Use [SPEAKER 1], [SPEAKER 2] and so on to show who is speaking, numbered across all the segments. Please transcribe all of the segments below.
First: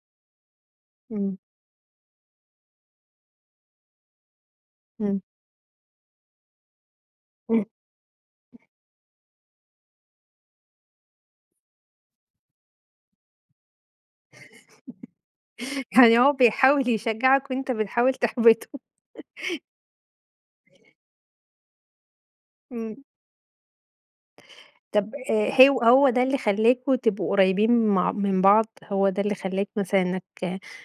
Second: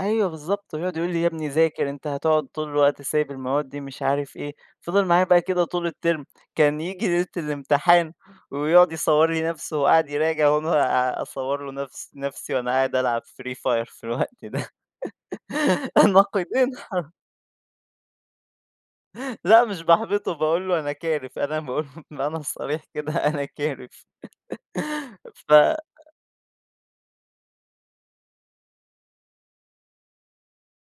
[SPEAKER 1] أيوة بالضبط، ويقعد يقول لي: "يا
[SPEAKER 2] إمم.
[SPEAKER 1] ابني ذاكر، أنت هتقعد طول الوقت سايب المواد دي." مش عارف إيه، فِضل
[SPEAKER 2] إمم.
[SPEAKER 1] معايا بقى كده طول الterm كان ييجي ليلة
[SPEAKER 2] إمم.
[SPEAKER 1] الامتحان ويقعد يصوّر لي نفسه وهو قاعد يراجع وأنا أصور له نفس نفسي وأنا قاعد ألعب Free Fire في الوقت ده.
[SPEAKER 2] يعني هو
[SPEAKER 1] النقيضين
[SPEAKER 2] بيحاول
[SPEAKER 1] حر
[SPEAKER 2] يشجعك وأنت بتحاول تحبطه.
[SPEAKER 1] لأ مش باحبطه باقول له أنا كارف، أنا باقول له بالمعنى الصريح
[SPEAKER 2] إمم.
[SPEAKER 1] كده أنا كارف.
[SPEAKER 2] طب آآ،
[SPEAKER 1] ف
[SPEAKER 2] هو هو ده اللي خلاكم تبقوا قريبين مع من بعض، هو ده اللي خلاك مثلًا إنّك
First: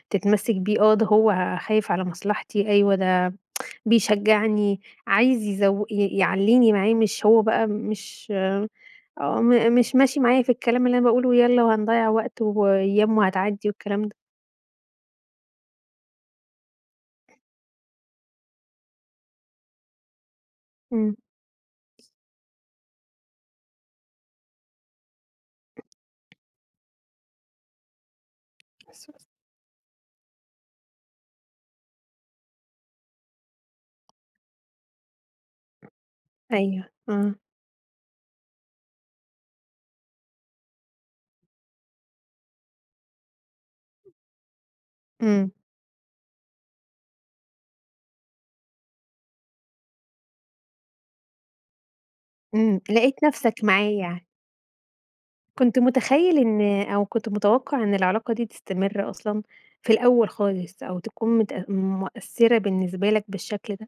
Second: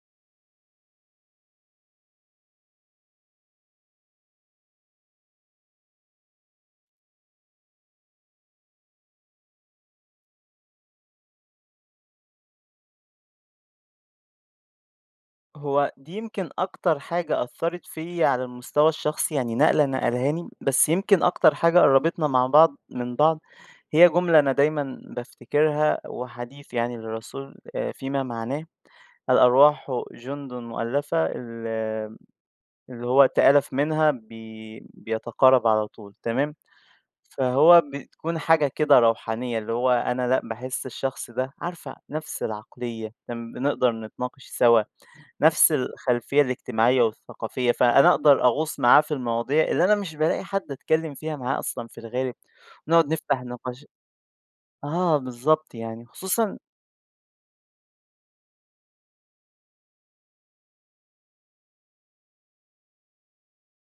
[SPEAKER 2] تتمسك بيه؟ آه، ده هو خايف على مصلحتي أيوه ده بيشجعني عايز يزو ي يعليني معاه مش هو بقى مش م مش ماشي معايا في الكلام اللي أنا باقول له يالّا وهنضيّع وقت وأيّام وهتعدي والكلام ده.
[SPEAKER 1] هو دي يمكن أكتر حاجة أثّرت فيّا، على المستوى الشخصي يعني نقلة نقلها لي، بس
[SPEAKER 2] إمم.
[SPEAKER 1] يمكن أكتر حاجة قرّبتنا مع بعض من بعض، هي جملة أنا دايمًا بافتكرها، هو حديث يعني للرسول فيما معناه
[SPEAKER 2] [unintelligible]
[SPEAKER 1] الأرواح جندٌ مؤلفة ال آآ، اللي هو تآلف منها بي بيتقارب على طول تمام،
[SPEAKER 2] أيوه، إمم.
[SPEAKER 1] فهو بتكون حاجة كده روحانية اللي هو أنا لأ باحس الشخص ده عارفة نفس العقليّة، امم بنقدر نتناقش سوا،
[SPEAKER 2] إمم.
[SPEAKER 1] نفس الخلفيّة الاجتماعيّة والثقافية، فأنا أقدر أغوص معاه في المواضيع اللي أنا مش بالاقي حد اتكلم فيها معاه أصلًا في الغالب،
[SPEAKER 2] إمم.
[SPEAKER 1] ونقعد
[SPEAKER 2] لَقيت
[SPEAKER 1] نفتح
[SPEAKER 2] نفسك
[SPEAKER 1] نقاش
[SPEAKER 2] معاه يعني.
[SPEAKER 1] آه بالضبط
[SPEAKER 2] كنت
[SPEAKER 1] يعني
[SPEAKER 2] متخيل
[SPEAKER 1] خصوصًا
[SPEAKER 2] إن أو كنت متوقع إن العلاقة دي تستمر أصلًا في الأول خالص أو تكون متأ مؤثرة بالنسبة لك بالشكل ده؟